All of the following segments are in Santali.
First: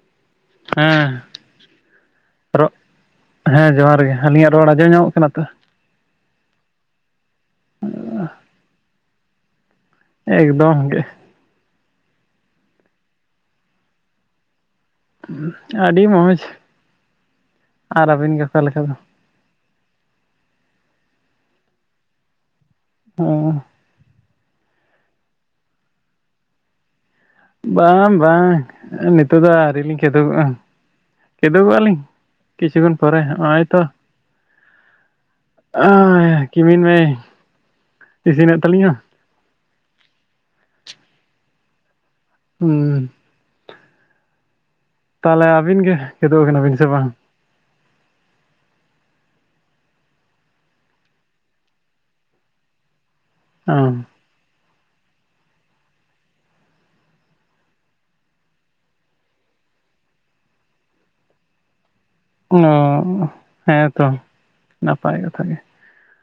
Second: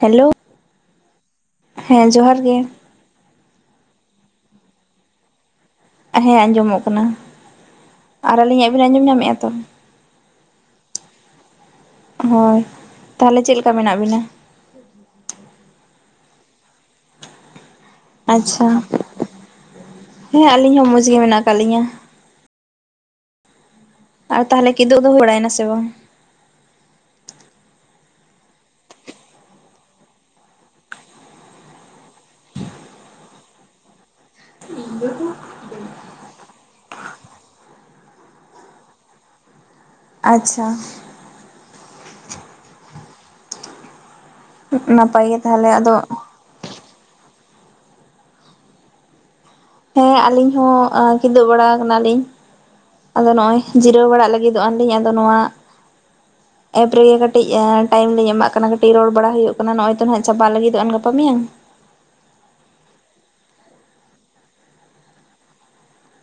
ᱦᱮᱞᱳ᱾ ᱦᱮᱸ, ᱦᱮᱸ ᱡᱚᱦᱟᱨ ᱜᱮ ᱨᱚᱜ, ᱦᱮᱸ ᱡᱚᱸᱦᱟᱨ ᱜᱮ, ᱟᱹᱞᱤᱧᱟᱜ ᱨᱚᱲ ᱟᱸᱡᱚᱢ ᱧᱟᱢᱚᱜ ᱠᱟᱱᱟ ᱛᱚ? ᱦᱮᱸ ᱟᱸᱡᱚᱢᱚᱜ ᱠᱟᱱᱟ, ᱟᱨ ᱟᱹᱞᱤᱧᱟᱜ ᱵᱤᱱ ᱟᱸᱡᱚᱢ ᱧᱟᱢᱮᱜ-ᱟ ᱛᱚ? ᱮᱠᱫᱚᱢ ᱜᱮ᱾ ᱦᱳᱭ ᱛᱟᱦᱚᱞᱮ ᱪᱮᱫ ᱞᱮᱠᱟ ᱢᱮᱱᱟᱜ ᱵᱤᱱᱟᱹ? ᱩ ᱟᱹᱰᱤ ᱢᱚᱡᱽ᱾ ᱟᱪᱪᱷᱟ, ᱞᱮᱠᱟ ᱫᱚ? ᱦᱮᱸ ᱟᱹᱞᱤᱧ ᱦᱚᱸ ᱢᱚᱡᱽ ᱜᱮ ᱢᱮᱱᱟᱜ ᱠᱟᱜ ᱞᱤᱧᱟᱹ᱾ ᱦᱮᱸ᱾ ᱟᱨ ᱛᱟᱦᱚᱞᱮ ᱠᱤᱫᱩᱵ ᱫᱚ ᱦᱩᱭ ᱵᱟᱲᱟᱭ ᱱᱟ ᱥᱮ ᱵᱟᱝ? ᱵᱟᱝ ᱵᱟᱝ ᱱᱤᱛᱚᱜ ᱫᱚ ᱟᱹᱣᱨᱤ ᱞᱤᱧ ᱠᱮᱫᱳᱵᱚᱜᱼᱟ᱾ ᱠᱮᱫᱳᱵᱚᱜ-ᱟ ᱞᱤᱧ ᱠᱤᱪᱷᱩ ᱠᱷᱚᱱ ᱯᱚᱨᱮ ᱦᱚᱸᱜᱼᱚᱭ ᱛᱚ [inaudible] ᱟᱭ ᱠᱤᱢᱤᱱ ᱢᱮᱭ ᱤᱥᱤᱱᱮᱜ ᱛᱟᱹᱞᱤᱧᱟ᱾ ᱟᱪᱪᱷᱟ᱾ ᱦᱩᱸ᱾ ᱱᱟᱯᱟᱭ ᱜᱮ ᱛᱟᱞᱮ ᱛᱟᱦᱚᱞᱮ ᱟᱹᱵᱤᱱ ᱟᱫᱚ ᱜᱮ ᱠᱤᱫᱳᱵ ᱟᱠᱟᱱᱟᱵᱤᱱ ᱥᱮ ᱵᱟᱝ? ᱦᱮᱸ ᱟᱞᱤᱧ ᱦᱚᱸ ᱟᱹ ᱠᱤᱫᱩᱵ ᱵᱟᱲᱟ ᱠᱟᱱᱟ ᱞᱤᱧ, ᱟᱫᱚ ᱱᱚᱜ-ᱚᱭ ᱚ ᱡᱤᱨᱟᱹᱣ ᱵᱟᱲᱟᱜ ᱞᱟᱹᱜᱤᱫ [inaudible] ᱟᱹᱞᱤᱧ ᱟᱫᱚ ᱱᱚᱣᱟ ᱮᱯ ᱨᱮᱜᱮ ᱠᱟᱹᱴᱤᱡ ᱮᱸ ᱴᱟᱭᱤᱢ ᱞᱤᱧ ᱮᱢᱟᱜ ᱠᱟᱱᱟ ᱠᱟᱹᱴᱤᱡ ᱨᱚᱲ ᱵᱟᱲᱟ ᱦᱩᱭᱩᱜ ᱠᱟᱱᱟ ᱱᱚᱜᱼᱚᱭ ᱛᱚ ᱱᱟᱦᱟᱜ ᱪᱟᱵᱟᱜ ᱞᱟᱹᱜᱤᱫᱚᱜ-ᱟᱱ ᱜᱟᱯᱟ ᱢᱮᱭᱟᱝ᱾ ᱱᱚ ᱦᱮᱸ ᱛᱚ ᱱᱟᱯᱟᱭ ᱠᱟᱛᱷᱟ ᱜᱮ,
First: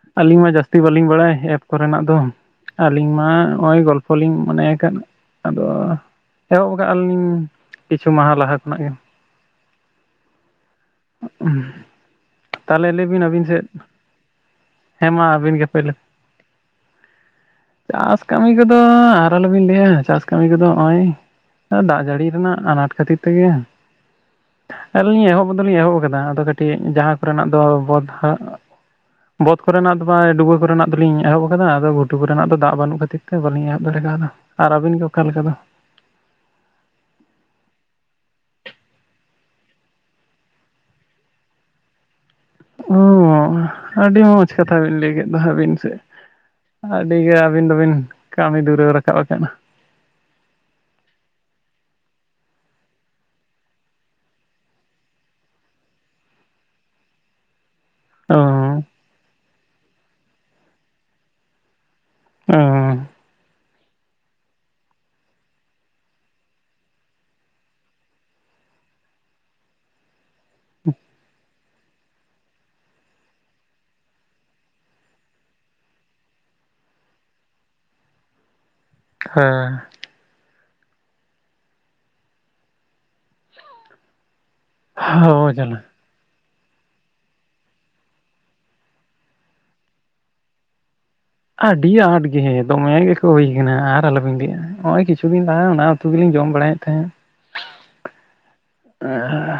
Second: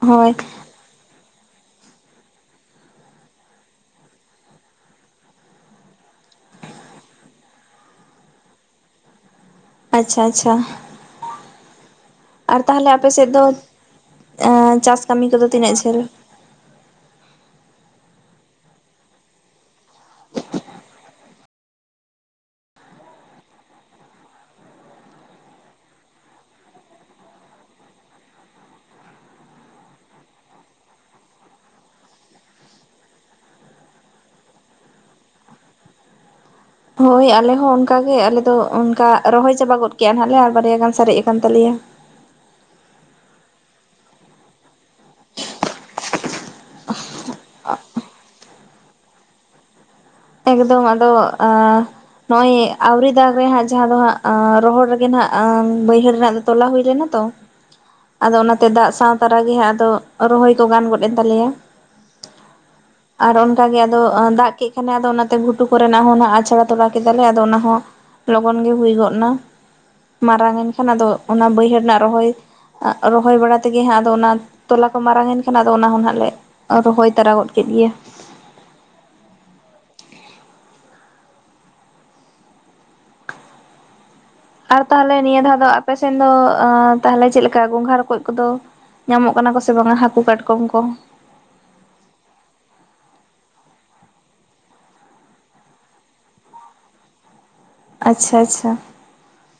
ᱦᱳᱭ ᱟᱹᱞᱤᱧ ᱢᱟ ᱡᱟᱥ ᱛᱤ ᱵᱟᱹᱞᱤᱧ ᱵᱟᱲᱟᱭ ᱮᱯ ᱠᱚᱨᱮᱱᱟᱜ ᱫᱚ᱾ ᱟᱹᱞᱤᱧ ᱢᱟ ᱦᱚᱸᱜᱼᱚᱭ ᱜᱚᱞᱯᱚ ᱞᱤᱧ ᱢᱚᱱᱮ ᱟᱠᱟᱫ ᱟᱫᱚ ᱮᱦᱚᱵ ᱠᱟᱜ-ᱟ ᱞᱤᱧ ᱠᱤᱪᱷᱩ ᱢᱟᱦᱟ ᱞᱟᱦᱟ ᱠᱷᱚᱱᱟᱜ ᱜᱮ᱾ ᱟᱪᱪᱷᱟ ᱟᱪᱪᱷᱟ᱾ [inaudible] ᱟᱨ ᱛᱟᱦᱚᱞᱮ ᱟᱯᱮ ᱥᱮᱫ ᱫᱚ, ᱮᱸ ᱪᱟᱥ ᱦᱮᱸ ᱠᱟᱹᱢᱤ ᱢᱟ ᱠᱚᱫᱚ ᱟᱹᱵᱤᱱ ᱜᱮ ᱛᱤᱱᱟᱹᱜ ᱯᱳᱭᱞᱳ ᱡᱷᱟᱹᱞ? [unintelligible] ᱪᱟᱥ ᱠᱟᱹᱢᱤ ᱠᱚᱫᱚ ᱟᱨ ᱟᱞᱚᱵᱤᱱ ᱞᱟᱹᱭᱟ ᱪᱟᱥ ᱠᱟᱹᱢᱤ ᱠᱚᱫᱚ ᱦᱚᱸᱜᱼᱚᱭ ᱟ ᱫᱟᱜ ᱡᱟᱹᱲᱤ ᱨᱮᱱᱟᱜ ᱟᱱᱟᱴ ᱠᱷᱟᱹᱛᱤᱨ ᱛᱮᱜᱮ, ᱟᱹᱞᱤᱧ ᱮᱦᱚᱵ ᱠᱚᱫᱚ ᱞᱤᱧ ᱮᱦᱚᱵ ᱟᱠᱟᱫᱟ ᱟᱫᱚ ᱠᱟᱹᱴᱤᱡ ᱡᱟᱦᱟᱸ ᱠᱚᱨᱮᱱᱟᱜ ᱫᱚ ᱵᱚᱫ [unintelligible] [unintelligible] ᱵᱚᱛ ᱠᱚᱨᱮᱱᱟᱜ ᱫᱚ ᱵᱟᱝ ᱰᱩᱵᱟᱹ ᱠᱚᱨᱮᱱᱟᱜ ᱫᱚᱞᱤᱧ ᱮᱦᱚᱵ ᱟᱠᱟᱫᱟ, ᱟᱫᱚ ᱜᱷᱩᱴᱩ ᱠᱚᱨᱮᱱᱟᱜ ᱫᱚ ᱫᱟᱜ ᱵᱟᱹᱱᱩᱜ ᱠᱷᱟᱹᱛᱤᱨ ᱛᱮ ᱵᱟᱞᱤᱧ ᱮᱦᱚᱵ ᱫᱟᱲᱮ ᱠᱟᱣᱫᱟ᱾ ᱟᱨ ᱟᱹᱵᱤᱱ ᱜᱮ ᱚᱠᱟ ᱞᱮᱠᱟ ᱫᱚ? ᱦᱳᱭ ᱟᱞᱮ ᱦᱚᱸ ᱚᱱᱠᱟᱜᱮ, ᱟᱞᱮ ᱫᱚ ᱚᱝᱠᱟ ᱨᱚᱦᱚᱭ ᱪᱟᱵᱟ ᱜᱚᱫ ᱠᱮᱜ ᱱᱟᱦᱟᱸᱜ ᱞᱮ ᱟᱨ ᱵᱟᱨᱭᱟ ᱜᱟᱱ ᱥᱟᱨᱮᱜ ᱟᱠᱟᱱ ᱛᱟᱞᱮᱭᱟ᱾ ᱚᱸ ᱟᱹᱰᱤ ᱢᱚᱡᱽ ᱠᱟᱛᱷᱟ ᱵᱤᱱ ᱞᱟᱹᱭ ᱠᱮᱜ ᱫᱚ ᱦᱟᱸᱜ ᱟᱹᱵᱤᱱ ᱥᱮᱜ᱾ ᱟᱹᱰᱤᱜᱮ ᱟᱹᱵᱤᱱ ᱫᱚᱵᱤᱱ ᱠᱟᱹᱢᱤ ᱫᱷᱩᱨᱟᱹᱣ ᱨᱟᱠᱟᱵ ᱟᱠᱟᱱᱟ᱾ ᱮᱠᱫᱚᱢ ᱟᱫᱚ ᱟᱸ ᱱᱚᱜᱼᱚᱭ ᱟᱣᱨᱤ ᱫᱟᱜᱽ ᱨᱮ ᱦᱟᱸᱜ ᱡᱟᱦᱟᱸ ᱫᱚ ᱦᱟᱸᱜ ᱟᱸ ᱨᱚᱦᱚᱲ ᱨᱮᱜᱮ ᱱᱟᱦᱟᱸᱜ ᱟᱸ ᱵᱟᱹᱭᱦᱟᱹᱲ ᱨᱮᱱᱟᱜ, ᱛᱚᱞᱟ ᱦᱩᱭ ᱞᱮᱱᱟ ᱛᱚ᱾ ᱟᱫᱚ ᱚᱱᱟᱛᱮ ᱚᱸ ᱫᱟᱜᱽ ᱥᱟᱶ ᱛᱟᱨᱟ ᱜᱮ ᱦᱟᱸᱜ ᱟᱫᱚ ᱨᱚᱦᱚᱭ ᱠᱚ ᱜᱟᱱ ᱜᱚᱫ ᱮᱱ ᱛᱟᱞᱮᱭᱟ᱾ ᱚᱸ ᱟᱨ ᱚᱱᱠᱟ ᱜᱮ ᱟᱫᱚ ᱫᱟᱜᱽ ᱠᱮᱜ ᱠᱷᱟᱱᱮ ᱟᱫᱚ ᱚᱱᱟ- ᱛᱮ ᱜᱷᱩᱴᱩ ᱠᱚᱨᱮᱱᱟᱜ ᱦᱚᱸ ᱚᱱᱟ ᱟᱪᱷᱲᱟ ᱛᱚᱨᱟ ᱠᱮᱫᱟᱞᱮ ᱟᱫᱚ ᱚᱱᱟ ᱦᱚᱸ ᱞᱚᱜᱚᱱ ᱜᱮ ᱦᱩᱭ ᱜᱚᱫ ᱱᱟ᱾ ᱢᱟᱨᱟᱝ ᱮᱱ ᱠᱷᱟᱱ ᱟᱫᱚ ᱚᱱᱟ ᱵᱟᱹᱭᱦᱟᱹᱲ ᱨᱮᱱᱟᱜ ᱨᱚᱦᱚᱭ, ᱨᱚᱦᱚᱭ ᱵᱟᱲᱟ ᱛᱮᱜᱮ ᱦᱟᱸᱜ ᱟᱫᱚ ᱚᱱᱟ ᱛᱚᱞᱟ ᱠᱚ ᱢᱟᱨᱟᱝ ᱮᱱ ᱠᱷᱟᱱ ᱟᱫᱚ ᱚᱱᱟ ᱦᱚᱸ ᱱᱟᱦᱟᱸᱜ ᱞᱮ ᱨᱚᱦᱚᱭ ᱛᱟᱨᱟ ᱜᱚᱫ ᱠᱮᱜ ᱜᱮᱭᱟ᱾ ᱦᱮᱸ᱾ ᱟᱨ ᱛᱟᱦᱚᱞᱮ ᱱᱤᱭᱟᱹ ᱦᱳᱭ ᱫᱷᱟᱣ ᱫᱚ ᱡᱟᱞᱟ ᱟᱯᱮ ᱥᱮᱱ ᱫᱚ ᱟᱸ ᱛᱟᱦᱚᱞᱮ ᱪᱮᱫ ᱞᱮᱠᱟ ᱜᱚᱸᱜᱷᱟ ᱨᱚᱠᱚᱭᱡ ᱠᱚᱫᱚ? ᱧᱟᱢᱚᱜ ᱠᱟᱱᱟ ᱠᱚ ᱥᱮ ᱵᱟᱝᱟ ᱦᱟᱹᱠᱩ ᱠᱟᱴᱠᱚᱢ ᱠᱚ? ᱟᱹᱰᱤ ᱟᱸᱴ ᱜᱮᱸ, ᱫᱚᱢᱮ ᱜᱮᱠᱚ ᱦᱩᱭ ᱟᱠᱟᱱᱟ ᱟᱨ ᱟᱞᱚᱵᱤᱱ ᱞᱟᱹᱭᱟ ᱦᱚᱸᱜᱼᱚᱭ ᱠᱤᱪᱷᱩ ᱫᱤᱱ ᱞᱟᱦᱟ ᱚᱱᱟ ᱩᱛᱩ ᱜᱮᱞᱤᱧ ᱡᱚᱢ ᱵᱟᱲᱟᱭᱮᱜ ᱛᱟᱦᱮᱸᱜ᱾ ᱟᱪᱪᱷᱟ ᱟᱪᱪᱷᱟ᱾ ᱮᱸ ᱦᱮᱸ,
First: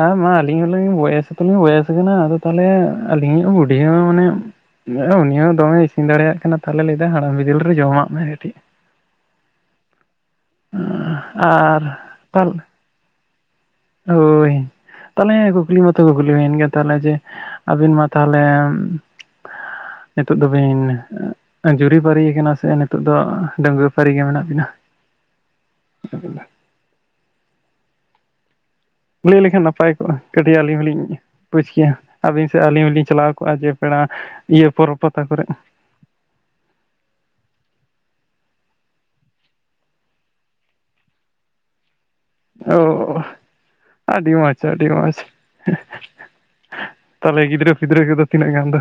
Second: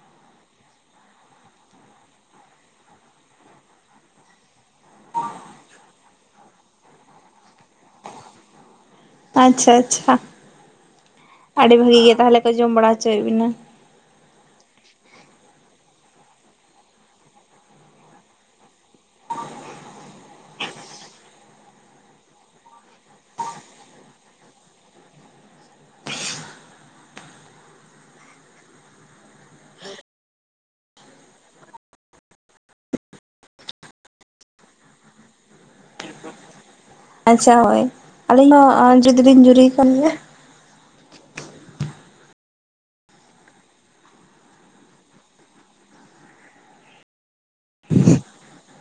ᱟᱸ ᱢᱟ ᱟᱹᱞᱤᱧ ᱦᱚᱸᱞᱤᱧ ᱵᱚᱭᱮᱥ ᱫᱚᱞᱤᱧ ᱵᱚᱭᱮᱥ ᱟᱠᱟᱱᱟ ᱟᱫᱚ ᱛᱟᱦᱚᱞᱮ ᱟᱹᱞᱤᱧᱤᱜ ᱵᱩᱰᱷᱤ ᱦᱚᱸ ᱢᱟᱱᱮ ᱩᱱᱤᱭᱟᱜ ᱦᱚᱸ ᱩᱱᱤ ᱦᱚᱸ ᱫᱚᱢᱮ ᱤᱥᱤᱱ ᱫᱟᱲᱮᱭᱟᱜ ᱠᱟᱱᱟ ᱛᱟᱦᱚᱞᱮ ᱞᱟᱹᱭᱫᱟ ᱦᱟᱲᱟᱢ ᱵᱤᱫᱟᱹᱞ ᱨᱮ ᱡᱚᱢᱟᱜ ᱢᱮ ᱠᱟᱹᱴᱤᱜ᱾ ᱟᱪᱪᱷᱟ ᱟᱪᱪᱷᱟ, ᱟᱹᱰᱤ ᱟᱨ ᱵᱷᱟᱹᱜᱤ ᱜᱮ ᱛᱟᱦᱚᱞᱮ ᱠᱚ ᱛᱟᱞ ᱡᱚᱢ ᱵᱟᱲᱟ ᱚᱪᱚᱭᱮᱜ ᱵᱤᱱᱟ᱾ ᱦᱳᱭ᱾ ᱛᱟᱦᱚᱞᱮ ᱠᱩᱠᱞᱤ ᱢᱟᱛᱚ ᱠᱩᱠᱞᱤ ᱦᱩᱭᱮᱱ ᱜᱮᱭᱟ ᱛᱟᱦᱚᱞᱮ ᱡᱮ ᱟᱹᱵᱤᱱ ᱢᱟ ᱛᱟᱦᱚᱞᱮ ᱱᱤᱛᱳᱜ ᱫᱚᱵᱤᱱ ᱡᱩᱨᱤ ᱯᱟᱹᱨᱤ ᱟᱠᱟᱱᱟ ᱥᱮ ᱱᱤᱛᱚᱜ ᱫᱚ ᱰᱟᱹᱝᱜᱩᱣᱟᱹ ᱯᱟᱹᱨᱤ ᱜᱮ ᱢᱮᱱᱟᱜ ᱵᱤᱱᱟ? [unintelligible] ᱞᱟᱹᱭ ᱞᱮᱠᱷᱟᱱ ᱱᱟᱯᱟᱭ ᱠᱚᱜᱼᱟ᱾ ᱠᱟᱹᱴᱤᱜ ᱟᱹᱞᱤᱧ ᱦᱚᱸᱞᱤᱧ ᱵᱩᱡᱽ ᱠᱮᱭᱟ ᱟᱹᱵᱤᱱ ᱥᱮᱜ ᱟᱹᱞᱤᱧ ᱦᱚᱸᱞᱤᱧ ᱪᱟᱞᱟᱣ ᱠᱚᱜᱼᱟ ᱡᱮ ᱯᱮᱲᱟ ᱤᱭᱟᱹ ᱯᱚᱨᱚᱵᱽ ᱯᱟᱛᱟ ᱠᱚᱨᱮᱜ᱾ ᱟᱪᱪᱷᱟ ᱦᱳᱭ ᱟᱹᱞᱤᱧ ᱦᱚᱸ ᱚᱸ ᱡᱚᱫᱤ ᱵᱤᱱ ᱡᱩᱨᱤ ᱠᱟᱹᱞᱤᱧᱟ᱾ ᱚᱻ ᱟᱹᱰᱤ ᱢᱚᱸᱡᱽ ᱟᱹᱰᱤ ᱢᱚᱸᱡᱽ᱾ ᱛᱟᱦᱚᱞᱮ ᱜᱤᱫᱽᱨᱟᱹ ᱯᱤᱫᱽᱨᱟᱹ ᱠᱚᱫᱚ ᱛᱤᱱᱟᱹᱜ ᱜᱟᱱ ᱫᱚ?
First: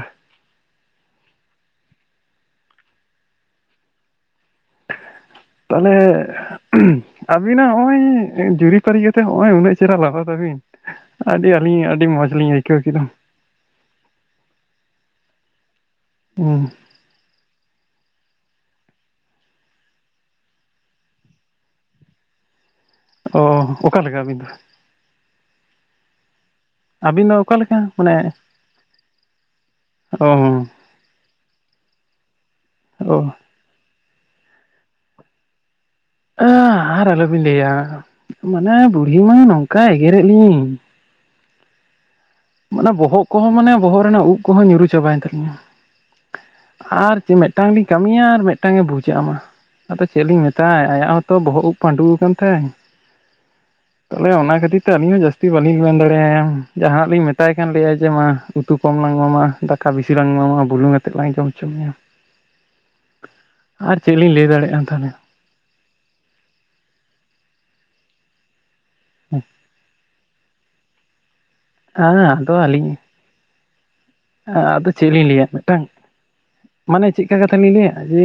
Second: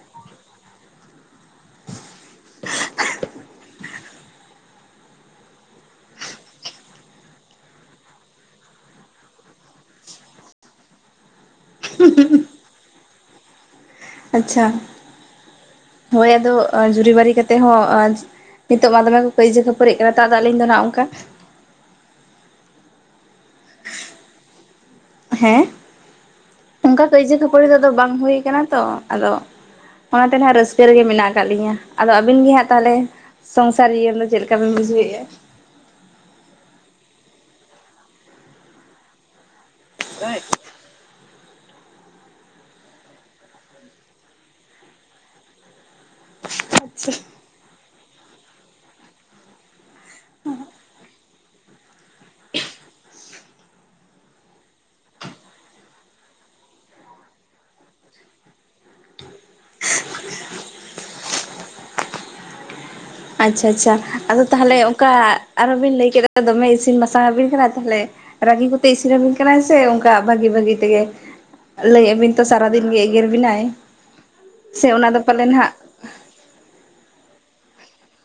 ᱛᱟᱦᱚᱞᱮ, ᱟᱹᱵᱤᱱᱟᱜ ᱦᱚᱸᱜᱼᱚᱭ ᱡᱩᱨᱤᱼᱯᱟᱹᱨᱤ ᱠᱟᱛᱮᱜ ᱦᱚᱸᱜᱼᱚᱭ ᱩᱱᱟᱹᱜ ᱪᱮᱨᱦᱟ ᱨᱟᱦᱟ ᱛᱟᱵᱤᱱ᱾ ᱟᱹᱰᱤ ᱟᱹᱞᱤᱧ ᱟᱹᱰᱤ ᱢᱚᱸᱡᱽ ᱞᱤᱧ ᱟᱹᱭᱠᱟᱹᱣ ᱠᱮᱫᱟ᱾ ᱟᱪᱪᱷᱟ, ᱦᱳᱭ ᱟᱫᱚ ᱦᱩᱸ ᱡᱩᱨᱤ ᱵᱟᱹᱨᱤ ᱠᱟᱛᱮᱜ ᱦᱚᱸ ᱱᱤᱛᱚᱜ ᱢᱟ ᱫᱚᱢᱮ ᱠᱚ ᱠᱟᱹᱭᱡᱟᱹ ᱠᱷᱟᱹᱯᱟᱹᱨᱤ ᱠᱟᱱᱟ ᱱᱮᱛᱟᱨ ᱫᱚ ᱟᱹᱞᱤᱧ ᱫᱚ ᱱᱟᱦᱟᱸᱜ ᱚᱝᱠᱟ ᱚᱻ ᱚᱠᱟᱞᱮᱠᱟ ᱟᱹᱵᱤᱱ ᱫᱚ? ᱦᱮᱸ ᱚᱝᱠᱟ ᱟᱹᱵᱤᱱ ᱠᱟᱹᱭᱡᱟᱹ ᱫᱚ ᱠᱷᱟᱹᱯᱟᱹᱲᱤ ᱫᱚ ᱚᱠᱟᱞᱮᱠᱟ ᱵᱟᱝ ᱢᱟᱱᱮ ᱦᱩᱭ ᱠᱟᱱᱟ ᱛᱚ ᱟᱫᱚ ᱚᱱᱟᱛᱮ ᱱᱟᱦᱟᱸᱜ ᱚ ᱨᱟᱹᱥ ᱨᱮᱜᱮ ᱢᱮᱱᱟᱜ ᱟᱠᱟᱜ ᱞᱤᱧᱟᱹ᱾ ᱟᱫᱚ ᱟᱹᱵᱤᱱ ᱜᱮ ᱦᱟᱸᱜ ᱛᱟᱦᱚᱞᱮ ᱚ ᱥᱚᱝᱥᱟᱨ ᱤᱭᱟᱹ [unintelligible] ᱪᱮᱜ ᱞᱮᱠᱟ ᱵᱤᱱ ᱵᱩᱡᱷᱟᱹᱣᱮᱜᱼᱟ? ᱟ ᱟᱨ ᱟᱞᱚᱵᱤᱱ ᱞᱟᱹᱭᱟ ᱢᱟᱱᱮ ᱵᱩᱲᱦᱤ ᱢᱟ ᱱᱚᱝᱠᱟ ᱮᱜᱮᱨᱮᱜ ᱞᱤᱧᱟᱹ᱾ ᱢᱟᱱᱮ ᱵᱚᱦᱚᱜ ᱠᱚᱦᱚᱸ ᱢᱟᱱᱮ ᱵᱚᱦᱚᱜ ᱨᱮᱱᱟᱜ ᱩᱵ ᱠᱚᱦᱚᱸ ᱧᱩᱨᱩ ᱪᱟᱵᱟᱭᱮᱱ ᱛᱟᱞᱤᱧᱟ᱾ ᱟᱨ ᱡᱮ ᱢᱤᱜᱴᱟᱝ ᱞᱤᱧ ᱠᱟᱹᱢᱤᱭᱟ ᱟᱨ ᱢᱤᱫᱹᱜᱴᱟᱝᱮ ᱵᱩᱡᱷᱟᱹᱜᱼᱟᱢᱟ᱾ ᱟᱫᱚ ᱪᱮᱫ ᱞᱤᱧ ᱢᱮᱛᱟᱭᱼᱟ ᱟᱭᱟᱜ ᱦᱚᱸᱛᱚ ᱵᱚᱦᱚᱜ ᱩᱵ ᱯᱟᱹᱰᱩ ᱟᱠᱟᱱ ᱛᱟᱭᱟ᱾ ᱛᱟᱦᱚᱞᱮ ᱚᱱᱟ ᱠᱷᱟᱹᱛᱤᱨ ᱛᱮ ᱟᱹᱞᱤᱧ ᱦᱚᱸ ᱡᱟᱹᱥᱛᱤ ᱵᱟᱹᱞᱤᱧ ᱢᱮᱱ ᱫᱟᱲᱮᱟᱭᱟ ᱡᱟᱦᱟᱱᱟᱜ ᱞᱤᱧ ᱢᱮ ᱢᱮᱛᱟᱭ ᱠᱷᱟᱱ ᱞᱟᱹᱭᱟᱭ ᱡᱮ ᱢᱟ ᱩᱛᱩ ᱠᱚᱢ ᱞᱟᱝ ᱮᱢᱟᱢᱟ ᱫᱟᱠᱟ ᱵᱤᱥᱤ ᱞᱟᱝ ᱮᱢᱟᱢᱟ ᱵᱩᱞᱩᱝ ᱟᱛᱮᱫ ᱞᱟᱝ ᱡᱚᱢ ᱦᱚᱪᱚ ᱢᱮᱭᱟ᱾ ᱟᱪᱪᱷᱟ ᱟᱪᱪᱷᱟ ᱟᱨ ᱪᱮᱫ ᱞᱤᱧ ᱟᱫᱚ ᱞᱟᱹᱭ ᱛᱟᱦᱚᱞᱮ ᱫᱟᱲᱮᱭᱟᱜᱼᱟ ᱚᱱᱠᱟ ᱟᱨᱦᱚᱸ ᱵᱤᱱ ᱞᱟᱹᱭ ᱠᱮᱫᱟ ᱫᱚᱢᱮ ᱤᱥᱤᱱ ᱵᱟᱥᱟᱝ ᱟᱵᱤᱱ ᱠᱟᱱᱟ ᱛᱟᱦᱚᱞᱮ ᱨᱟᱹᱜᱤ ᱠᱚ ᱤᱥᱤᱱᱵᱤᱱ ᱠᱟᱱᱟᱭ ᱥᱮ ᱚᱱᱠᱟ ᱵᱷᱟᱹᱜᱤ ᱵᱷᱟᱹᱜᱤ ᱛᱮᱜᱮ ᱦᱮᱸ ᱞᱟᱹᱭᱵᱤᱱ ᱛᱚ ᱟᱫᱚ ᱥᱟᱨᱟ ᱫᱤᱱ ᱟᱹᱞᱤᱧ ᱜᱮ ᱮᱜᱮᱨ ᱵᱮᱱᱟᱭ᱾ ᱟᱫᱚ ᱪᱮᱫ ᱞᱤᱧ ᱞᱟᱹᱭᱟ ᱢᱤᱫᱴᱟᱝ ᱢᱟᱱᱮ ᱪᱮᱫ ᱞᱮᱠᱟ ᱠᱟᱛᱷᱟ ᱞᱤᱧ ᱞᱟᱹᱭᱟ ᱡᱮ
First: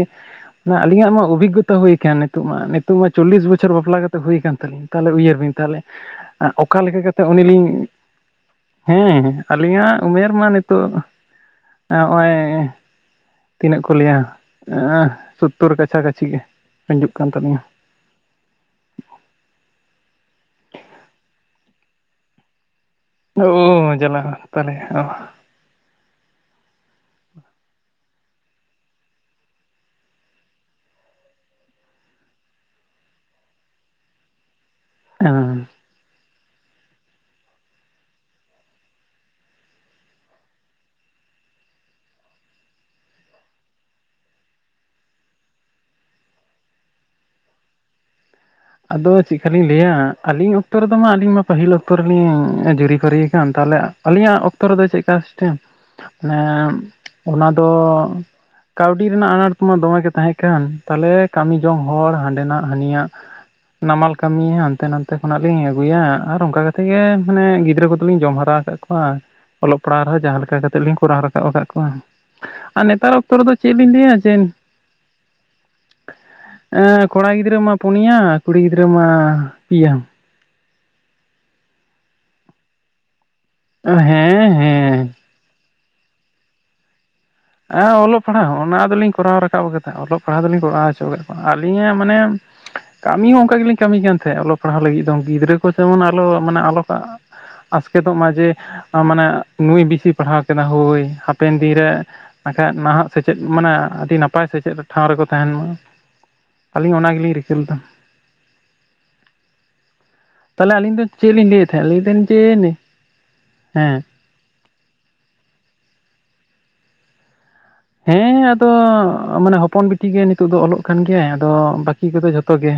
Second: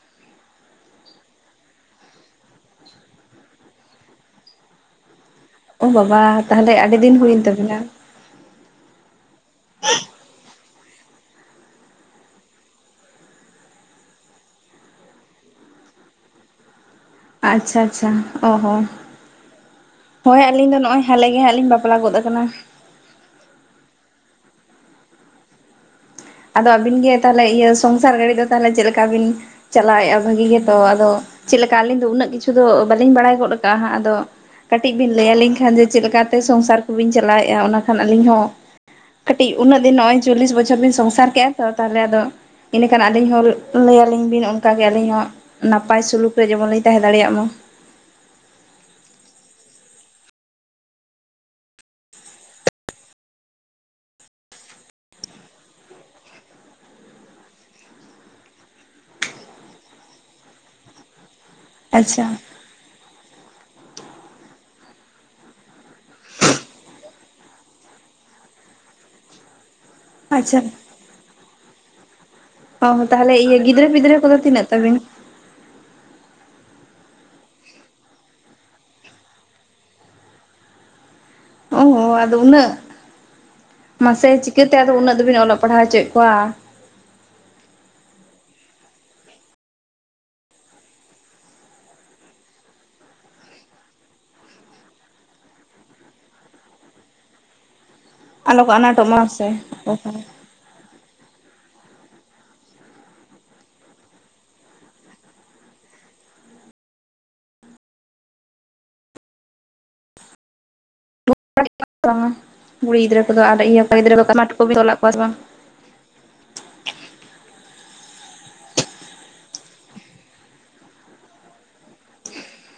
ᱚᱱᱟ ᱟᱞᱤᱧᱟᱜ ᱢᱟ ᱚᱵᱷᱤᱜᱚᱛᱟ ᱦᱩᱭ ᱟᱠᱟᱱ ᱱᱤᱛᱚᱜ ᱢᱟ ᱱᱤᱛᱚᱜ ᱢᱟ ᱪᱚᱞᱞᱤᱥ ᱵᱚᱪᱷᱚᱨ ᱵᱟᱯᱞᱟ ᱠᱟᱛᱮ ᱦᱩᱭᱩ ᱟᱠᱟᱱ ᱛᱟᱹᱧᱟ᱾ ᱛᱟᱦᱚᱞᱮ ᱩᱭᱦᱟᱹᱨ ᱵᱤᱱ ᱛᱟᱦᱚᱞᱮ ᱚ ᱵᱟᱵᱟ ᱛᱟᱦᱚᱞᱮ ᱚᱠᱟ ᱟᱹᱰᱤ ᱞᱮᱠᱟ ᱫᱤᱱ ᱠᱟᱛᱮᱫ ᱩᱱᱤ ᱦᱩᱭᱮᱱ ᱞᱤᱧ ᱛᱟᱵᱤᱱᱟ ᱦᱮᱸ ᱟᱹᱞᱤᱧᱟᱜ ᱩᱢᱮᱨ ᱢᱟ ᱱᱤᱛᱚᱜ ᱱᱚᱜᱼᱚᱭ ᱛᱤᱱᱟᱹᱜ ᱠᱚ ᱞᱟᱹᱭᱟ ᱮᱸ ᱥᱳᱛᱛᱚᱨ ᱠᱟᱪᱷᱟ ᱠᱟᱪᱷᱤ ᱜᱮ [inaudible] ᱟᱪᱪᱷᱟ ᱟᱪᱪᱷᱟ᱾ ᱚ ᱦᱚᱸ ᱦᱳᱭ ᱟᱹᱞᱤᱧ ᱫᱚ ᱱᱚᱜᱼᱚᱭ ᱦᱟᱞᱮ ᱜᱮ ᱦᱟᱸᱜ ᱞᱤᱧ ᱵᱟᱯᱞᱟ ᱜᱚᱫ ᱟᱠᱟᱱᱟ᱾ ᱚᱻ ᱡᱟᱞᱟ ᱛᱟᱦᱚᱞᱮ ᱚ᱾ ᱟᱫᱚ ᱟᱵᱤᱱ ᱜᱮ ᱛᱟᱦᱚᱞᱮ ᱤᱭᱟᱹ ᱥᱚᱝᱥᱟᱨ ᱜᱟᱹᱲᱤ ᱫᱚ ᱛᱟᱦᱚᱞᱮ ᱪᱮᱫ ᱞᱮᱠᱟ ᱵᱤᱱ ᱪᱟᱞᱟᱣᱮᱫᱼᱟ ᱵᱷᱟᱹᱜᱤ ᱜᱮᱛᱚ ᱟᱫᱚ ᱪᱮᱫ ᱞᱮᱠᱟ ᱟᱹᱞᱤᱧ ᱫᱚ ᱩᱱᱟᱹᱜ ᱠᱤᱪᱷᱩ ᱫᱚ ᱵᱟᱹᱞᱤᱧ ᱵᱟᱲᱟᱭ ᱜᱚᱫ ᱠᱟᱜᱼᱟ ᱦᱟᱸᱜ ᱟᱫᱚ ᱠᱟᱹᱴᱤᱡ ᱵᱤᱱ ᱞᱟᱹᱭ ᱟᱹᱞᱤᱧ ᱦᱮᱸ ᱠᱷᱟᱱ ᱡᱮ ᱪᱮᱫ ᱞᱮᱠᱟᱛᱮ ᱥᱚᱝᱥᱟᱨ ᱠᱚᱵᱤᱱ ᱪᱟᱞᱟᱣᱮᱫᱼᱟ ᱚᱱᱟ ᱠᱷᱟᱱ ᱟᱹᱞᱤᱧ ᱦᱚᱸ ᱠᱟᱹᱴᱤᱡ ᱩᱱᱟᱹᱜ ᱫᱤᱱ ᱱᱚᱜᱼᱚᱭ ᱪᱚᱞᱞᱤᱥ ᱵᱚᱪᱷᱚᱨ ᱵᱤᱱ ᱥᱚᱝᱥᱟᱨ ᱠᱮᱫᱼᱟ ᱛᱚ ᱛᱟᱦᱚᱞᱮ ᱟᱫᱚ ᱤᱱᱟᱹᱠᱷᱟᱱ ᱟᱹᱞᱤᱧ ᱦᱚᱸ ᱞᱟᱹᱭ ᱟᱹᱞᱤᱧ ᱵᱤᱱ ᱚᱱᱠᱟᱜᱮ ᱟᱹᱞᱤᱧ ᱦᱚᱸ ᱱᱟᱯᱟᱭ ᱥᱩᱞᱩᱠ ᱨᱮ ᱡᱮᱢᱚᱱ ᱞᱤᱧ ᱛᱟᱦᱮᱸ ᱫᱟᱲᱮᱭᱟᱜ ᱢᱟ᱾ ᱟᱫᱚ ᱪᱮᱫᱠᱟ ᱞᱤᱧ ᱞᱟᱹᱭᱟ ᱟᱹᱞᱤᱧ ᱚᱠᱛᱚ ᱨᱮᱫᱚ ᱢᱟ ᱟᱹᱞᱤᱧ ᱢᱟ ᱯᱟᱹᱦᱤᱞ ᱚᱠᱛᱚ ᱨᱮᱜᱮ ᱞᱤᱧ ᱡᱩᱨᱤ ᱯᱟᱹᱨᱤ ᱟᱠᱟᱱ᱾ ᱛᱟᱦᱚᱞᱮ ᱟᱹᱞᱤᱧᱟᱜ ᱚᱠᱛᱚ ᱨᱮᱫᱚ ᱪᱮᱫ ᱞᱮᱠᱟ ᱥᱤᱥᱴᱮᱢ ᱢᱟᱱᱮ ᱚᱱᱟ ᱫᱚ ᱠᱟᱹᱣᱰᱤ ᱨᱮᱱᱟᱜ ᱟᱱᱟᱴ ᱢᱟ ᱫᱚᱢᱮᱜᱮ ᱛᱟᱦᱮᱸ ᱠᱟᱱ ᱛᱟᱦᱚᱞᱮ ᱠᱟᱹᱢᱤ ᱡᱚᱝ ᱦᱚᱲ ᱟᱪᱪᱷᱟ ᱦᱟᱸᱰᱮᱱᱟᱜ ᱦᱟᱹᱱᱤᱭᱟᱜ ᱱᱟᱢᱟᱞ ᱠᱟᱹᱢᱤ ᱦᱟᱱᱛᱮ ᱱᱟᱛᱮ ᱠᱷᱚᱱᱟᱜ ᱞᱤᱧ ᱟᱹᱜᱩᱭᱟ ᱟᱨ ᱚᱱᱠᱟ ᱠᱟᱛᱮ ᱜᱮ ᱢᱟᱱᱮ ᱜᱤᱫᱽᱨᱟᱹ ᱠᱚᱫᱚᱞᱤᱧ ᱡᱚᱢ ᱦᱟᱨᱟ ᱟᱠᱟᱫ ᱠᱚᱣᱟ᱾ ᱟᱨ ᱚᱞᱚᱜ ᱯᱟᱲᱦᱟᱜ ᱨᱮᱦᱚᱸ ᱡᱟᱦᱟᱸ ᱟᱪᱪᱷᱟ ᱞᱮᱠᱟ ᱠᱟᱛᱮᱜ ᱞᱤᱧ ᱠᱚᱨᱟᱣ ᱨᱟᱠᱟᱵ ᱟᱠᱟᱫ ᱠᱚᱣᱟ᱾ ᱟᱨ ᱚ ᱱᱮᱛᱟᱨ ᱚᱠᱛᱚ ᱛᱟᱦᱚᱞᱮ ᱨᱮᱫᱚ ᱤᱭᱟᱹ ᱪᱮᱫ ᱜᱤᱫᱽᱨᱟᱹ ᱵᱤᱱ ᱞᱟᱹᱭᱟ ᱯᱤᱫᱽᱨᱟᱹ ᱠᱚᱫᱚ ᱡᱮᱱ ᱛᱤᱱᱟᱹᱜ ᱛᱟᱵᱤᱱ ᱮ ᱠᱚᱲᱟ ᱜᱤᱫᱽᱨᱟᱹ ᱢᱟ ᱯᱩᱱᱭᱟ ᱠᱩᱲᱤ ᱜᱤᱫᱽᱨᱟᱹ ᱢᱟ ᱯᱮᱭᱟ᱾ ᱚᱻ ᱟᱫᱚ ᱩᱱᱟᱹᱜ? ᱢᱟᱥᱮ ᱦᱮᱸ ᱪᱤᱠᱟᱹᱛᱮ ᱟᱫᱚ ᱦᱮᱸ ᱩᱱᱟᱹᱜ ᱫᱚᱵᱤᱱ ᱚᱞᱚᱜ ᱯᱟᱲᱦᱟᱣ ᱚᱪᱚᱭᱮᱫ ᱠᱚᱣᱟ? ᱦᱮᱸ ᱚᱞᱚᱜ ᱯᱟᱲᱦᱟᱜ ᱚᱱᱟ ᱫᱚᱞᱤᱧ ᱠᱚᱨᱟᱣ ᱨᱟᱠᱟᱵ ᱠᱟᱫᱟ ᱚᱞᱚᱜ ᱯᱟᱲᱦᱟᱜ ᱫᱚᱞᱤᱧ ᱠᱚᱨᱟᱣ ᱦᱚᱪᱚ ᱟᱠᱟᱫ ᱠᱚᱣᱟ᱾ ᱟᱹᱞᱤᱧᱟᱜ ᱢᱟᱱᱮ ᱠᱟᱹᱢᱤ ᱦᱚᱸ ᱚᱱᱠᱟ ᱜᱮᱞᱤᱧ ᱠᱟᱹᱢᱤ ᱠᱟᱱ ᱛᱟᱦᱮᱸᱫ ᱚᱞᱚᱜ ᱯᱟᱲᱦᱟᱜ ᱞᱟᱹᱜᱤᱫ ᱫᱚ ᱜᱤᱫᱽᱨᱟᱹ ᱠᱚ ᱡᱮᱢᱚᱱ ᱟᱞᱚ ᱢᱟᱱᱮ ᱟᱞᱚᱠᱚ ᱟᱥᱠᱮᱛᱚᱜ ᱢᱟ ᱡᱮ ᱟᱞᱚ ᱠᱚ ᱟᱱᱟᱴᱚᱜ ᱢᱟᱱᱮ ᱢᱟ ᱥᱮ ᱱᱩᱭ ᱵᱤᱥᱤ ᱯᱟᱲᱦᱟᱣ ᱠᱮᱫᱟ ᱦᱳᱭ ᱦᱟᱯᱮᱱ ᱫᱤᱱᱨᱮ ᱵᱟᱠᱷᱟᱡ ᱢᱟᱦᱟᱜ ᱥᱮᱪᱮᱫ ᱢᱟᱱᱮ ᱱᱟᱯᱟᱭ ᱥᱮᱪᱮᱫ ᱴᱷᱟᱶ ᱨᱮᱠᱚ ᱛᱟᱦᱮᱱ ᱢᱟ᱾ ᱟᱹᱞᱤᱧ ᱚᱱᱟ ᱜᱮᱞᱤᱧ ᱨᱤᱠᱟᱹ ᱞᱮᱫᱟ᱾ ᱛᱟᱦᱚᱞᱮ ᱟᱹᱞᱤᱧ ᱫᱚ ᱪᱮᱫ ᱞᱤᱧ ᱞᱟᱹᱭᱮᱫ ᱛᱟᱦᱮᱸᱫ ᱞᱟᱹᱭ [inaudible] ᱫᱟᱹᱧ ᱵᱟᱝᱟ ᱡᱮ ᱠᱩᱲᱤ ᱜᱤᱫᱽᱨᱟᱹ ᱠᱚᱫᱚ ᱟᱨ ᱤᱭᱟᱹ ᱦᱮᱸ ᱠᱚᱱᱟ ᱜᱤᱫᱽᱨᱟᱹ ᱵᱟᱴᱩᱠᱩ ᱛᱚᱞᱟᱫ ᱠᱚᱣᱟ ᱥᱮ ᱵᱟᱝ ᱦᱮᱸ ᱟᱫᱚ ᱢᱟᱱᱮ ᱦᱚᱯᱚᱱ ᱵᱤᱴᱤ ᱜᱮ ᱱᱤᱛᱚᱜ ᱫᱚ ᱚᱞᱚᱜ ᱠᱟᱱ ᱜᱮᱭᱟᱭ ᱟᱫᱚ ᱵᱟᱹᱠᱤ ᱠᱚᱫᱚ ᱡᱷᱚᱛᱚ ᱜᱮ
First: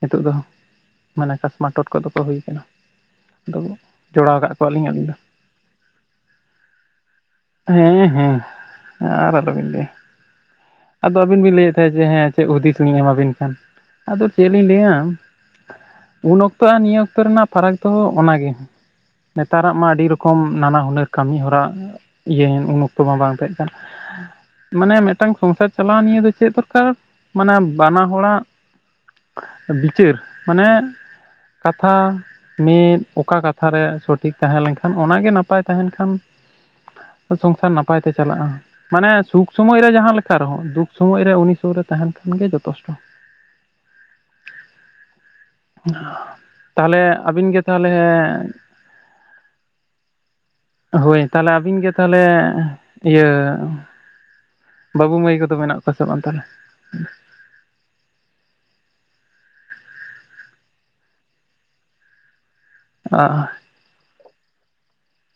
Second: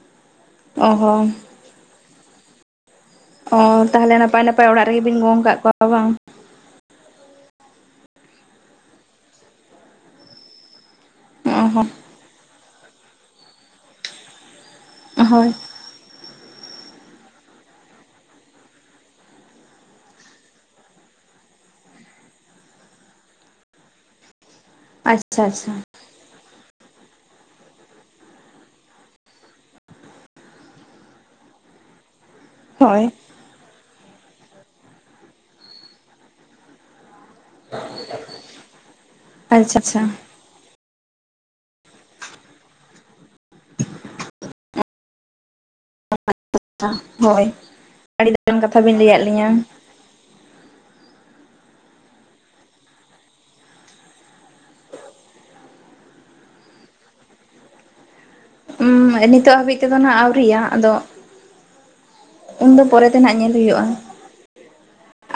ᱱᱤᱛᱚᱜ ᱫᱚ ᱚ ᱦᱚᱸ ᱢᱟᱱᱮ ᱠᱟᱥᱢᱟᱨ ᱴᱚᱴᱠᱚ ᱫᱚᱠᱚ ᱠᱚ ᱦᱩᱭ ᱠᱟᱱᱟ᱾ ᱚᱻ ᱟᱫᱚ ᱛᱟᱦᱚᱞᱮ ᱡᱚᱲᱟᱣ ᱱᱟᱯᱟᱭ ᱠᱟᱜ ᱱᱟᱯᱟᱭ ᱚᱲᱟᱜ ᱠᱚᱣᱟᱞᱤᱧ ᱟᱹᱞᱤᱧ ᱫᱚ ᱨᱮᱜᱮᱵᱤᱱ ᱜᱚᱝ ᱟᱠᱟᱫ ᱠᱚᱣᱟ ᱵᱟᱝ᱾ ᱦᱮᱸ ᱦᱮᱸ ᱟᱨ ᱟᱞᱚ ᱵᱤᱱ ᱞᱟᱹᱭᱟ ᱟᱫᱚ ᱟᱹᱵᱤᱱ ᱵᱤᱱ ᱚ ᱞᱟᱹᱭᱮᱫ ᱦᱚᱸ ᱛᱟᱦᱮᱸᱫ ᱡᱮ ᱦᱮᱸ ᱪᱮᱫ ᱦᱩᱫᱤᱥ ᱞᱤᱧ ᱮᱢᱟᱵᱤᱱ ᱠᱷᱟᱱ ᱟᱫᱚ ᱪᱮᱫ ᱞᱤᱧ ᱞᱟᱹᱭᱟ᱾ ᱦᱳᱭ ᱩᱱ ᱚᱠᱛᱚ ᱟᱨ ᱱᱤᱭᱟᱹ ᱚᱠᱛᱚ ᱨᱮᱱᱟᱜ ᱯᱷᱟᱨᱟᱠ ᱫᱚ ᱚᱱᱟᱜᱮ᱾ ᱱᱮᱛᱟᱨᱟᱜ ᱢᱟ ᱟᱹᱰᱤ ᱨᱚᱠᱚᱢ ᱱᱟᱱᱟ ᱦᱩᱱᱟᱹᱨ ᱠᱟᱹᱢᱤ ᱦᱚᱨᱟ ᱩᱱ ᱚᱠᱛᱚ ᱢᱟ ᱵᱟᱝ ᱛᱟᱦᱮᱸ ᱠᱟᱱ ᱢᱟᱱᱮ ᱢᱤᱫᱴᱟᱝ ᱟᱪᱪᱷᱟ ᱟᱪᱪᱷᱟ ᱢᱟ ᱱᱤᱭᱟᱹ ᱫᱚ ᱪᱮᱫ ᱫᱚᱨᱠᱟᱨ ᱢᱟᱱᱮ ᱵᱟᱱᱟ ᱦᱚᱲᱟᱜ ᱵᱤᱪᱟᱹᱨ ᱢᱟᱱᱮ ᱠᱟᱛᱷᱟ ᱢᱤᱫ ᱦᱳᱭ ᱚᱠᱟ ᱠᱟᱛᱷᱟᱨᱮ ᱥᱚᱴᱷᱤᱠ ᱛᱟᱦᱮᱸ ᱞᱮᱱᱠᱷᱟᱱ ᱚᱱᱟᱜᱮ ᱱᱟᱯᱟᱭ ᱛᱟᱦᱮᱱ ᱠᱷᱟᱱ ᱥᱚᱝᱥᱟᱨ ᱱᱟᱯᱟᱭ ᱛᱮ ᱪᱟᱞᱟᱜᱼᱟ᱾ ᱢᱟᱱᱮ ᱥᱩᱠ ᱥᱚᱢᱚᱭ ᱟᱪᱪᱷᱟ ᱨᱮ ᱟᱪᱪᱷᱟ ᱡᱟᱦᱟᱸ ᱞᱮᱠᱟ ᱨᱮᱦᱚᱸ ᱫᱩᱠ ᱥᱚᱢᱚᱭ ᱨᱮ ᱩᱱᱤ ᱥᱩᱨ ᱨᱮ ᱛᱟᱦᱮᱱ ᱠᱷᱟᱱ ᱜᱮ ᱡᱚᱛᱷᱮᱥᱴᱚ᱾ [inaudible] ᱛᱟᱦᱚᱞᱮ [inaudible] ᱦᱳᱭ ᱟᱹᱵᱤᱱ ᱜᱮ ᱛᱟᱦᱚᱞᱮ ᱟᱹᱰᱤ ᱫᱟᱢᱟᱱ ᱠᱟᱛᱷᱟ ᱵᱤᱱ ᱞᱟᱹᱭᱟᱫ ᱞᱤᱧᱟᱹ᱾ ᱦᱳᱭ ᱛᱟᱦᱚᱞᱮ ᱟᱹᱵᱤᱱ ᱜᱮ ᱛᱟᱦᱚᱞᱮ ᱤᱭᱟᱹ ᱵᱟᱹᱵᱩ ᱢᱟᱹᱭ ᱠᱚᱫᱚ ᱢᱮᱱᱟᱜ ᱠᱚᱣᱟ ᱥᱮ ᱵᱟᱝ ᱛᱟᱦᱚᱞᱮ? ᱦᱩᱸ ᱱᱤᱛᱚᱜᱜ ᱦᱟᱹᱵᱤᱡ ᱛᱮᱫᱚ ᱱᱟᱜ ᱟᱹᱣᱨᱤᱭᱟ ᱟᱫᱚ ᱩᱱ ᱫᱚ ᱯᱚᱨᱮ ᱛᱮ ᱱᱟᱜ ᱧᱮᱞ ᱦᱩᱭᱩᱜᱼᱟ᱾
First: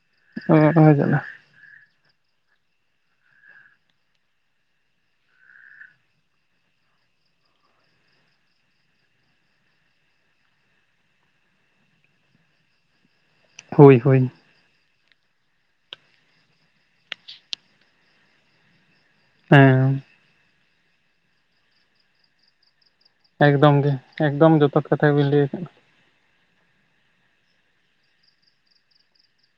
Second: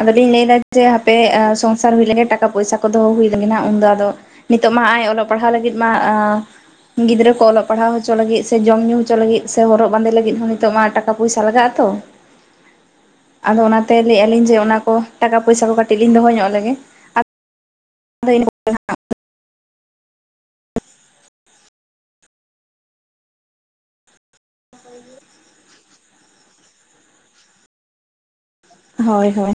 ᱟᱫᱚᱞᱤᱧ ᱞᱟᱹᱭ ᱮᱫᱟ ᱡᱮ ᱦᱟᱯᱮ ᱥᱚᱝ ᱥᱚᱝᱥᱟᱨ ᱦᱩᱭ ᱞᱮᱜᱮ ᱴᱟᱠᱟ ᱯᱚᱭᱥᱟ ᱠᱚ ᱫᱚᱦᱚ ᱦᱩᱭ ᱞᱮᱜᱮ ᱦᱟᱸᱜ ᱩᱱᱫᱚ ᱟᱫᱚ ᱱᱤᱛᱚᱜ ᱢᱟ ᱟᱡ ᱚᱞᱚᱜ ᱯᱟᱲᱦᱟᱣ ᱞᱟᱹᱜᱤᱫ ᱢᱟᱻ ᱜᱤᱫᱽᱨᱟᱹ ᱠᱚ ᱚᱞᱚᱜ ᱯᱟᱲᱦᱟᱣ ᱦᱚᱪᱚ ᱞᱟᱹᱜᱤᱫ ᱥᱮ ᱡᱚᱢ ᱧᱩ ᱦᱚᱪᱚ ᱞᱟᱹᱜᱤᱫ ᱥᱮ ᱦᱚᱨᱚᱜ ᱵᱟᱸᱫᱮ ᱞᱟᱹᱜᱤᱫ ᱦᱚᱸ ᱱᱤᱛᱚᱜ ᱢᱟ ᱴᱟᱠᱟ ᱯᱚᱭᱥᱟ ᱞᱟᱜᱟᱜ-ᱟ᱾ ᱛᱚ᱾ ᱟᱫᱚ ᱚᱱᱟᱛᱮ ᱦᱳᱭ ᱞᱟᱹᱭᱼᱟ ᱦᱳᱭ ᱞᱤᱧ ᱡᱮ ᱚᱱᱟ ᱠᱚ ᱴᱟᱠᱟ ᱯᱚᱭᱥᱟ ᱠᱚ ᱠᱟᱹᱴᱤᱡ ᱞᱤᱧ ᱫᱚᱦᱚᱜ ᱧᱚᱜ ᱞᱮᱜᱮ᱾ [unintelligible] ᱦᱮᱸ [unintelligible] ᱮᱠᱫᱚᱢ ᱜᱮ ᱮᱠᱫᱚᱢ ᱡᱚᱛᱷᱟᱛ ᱠᱟᱛᱷᱟ ᱜᱮ ᱵᱤᱱ ᱞᱟᱹᱭ ᱟᱠᱟᱫ-ᱟ᱾ ᱦᱳᱭ ᱦᱳᱭ᱾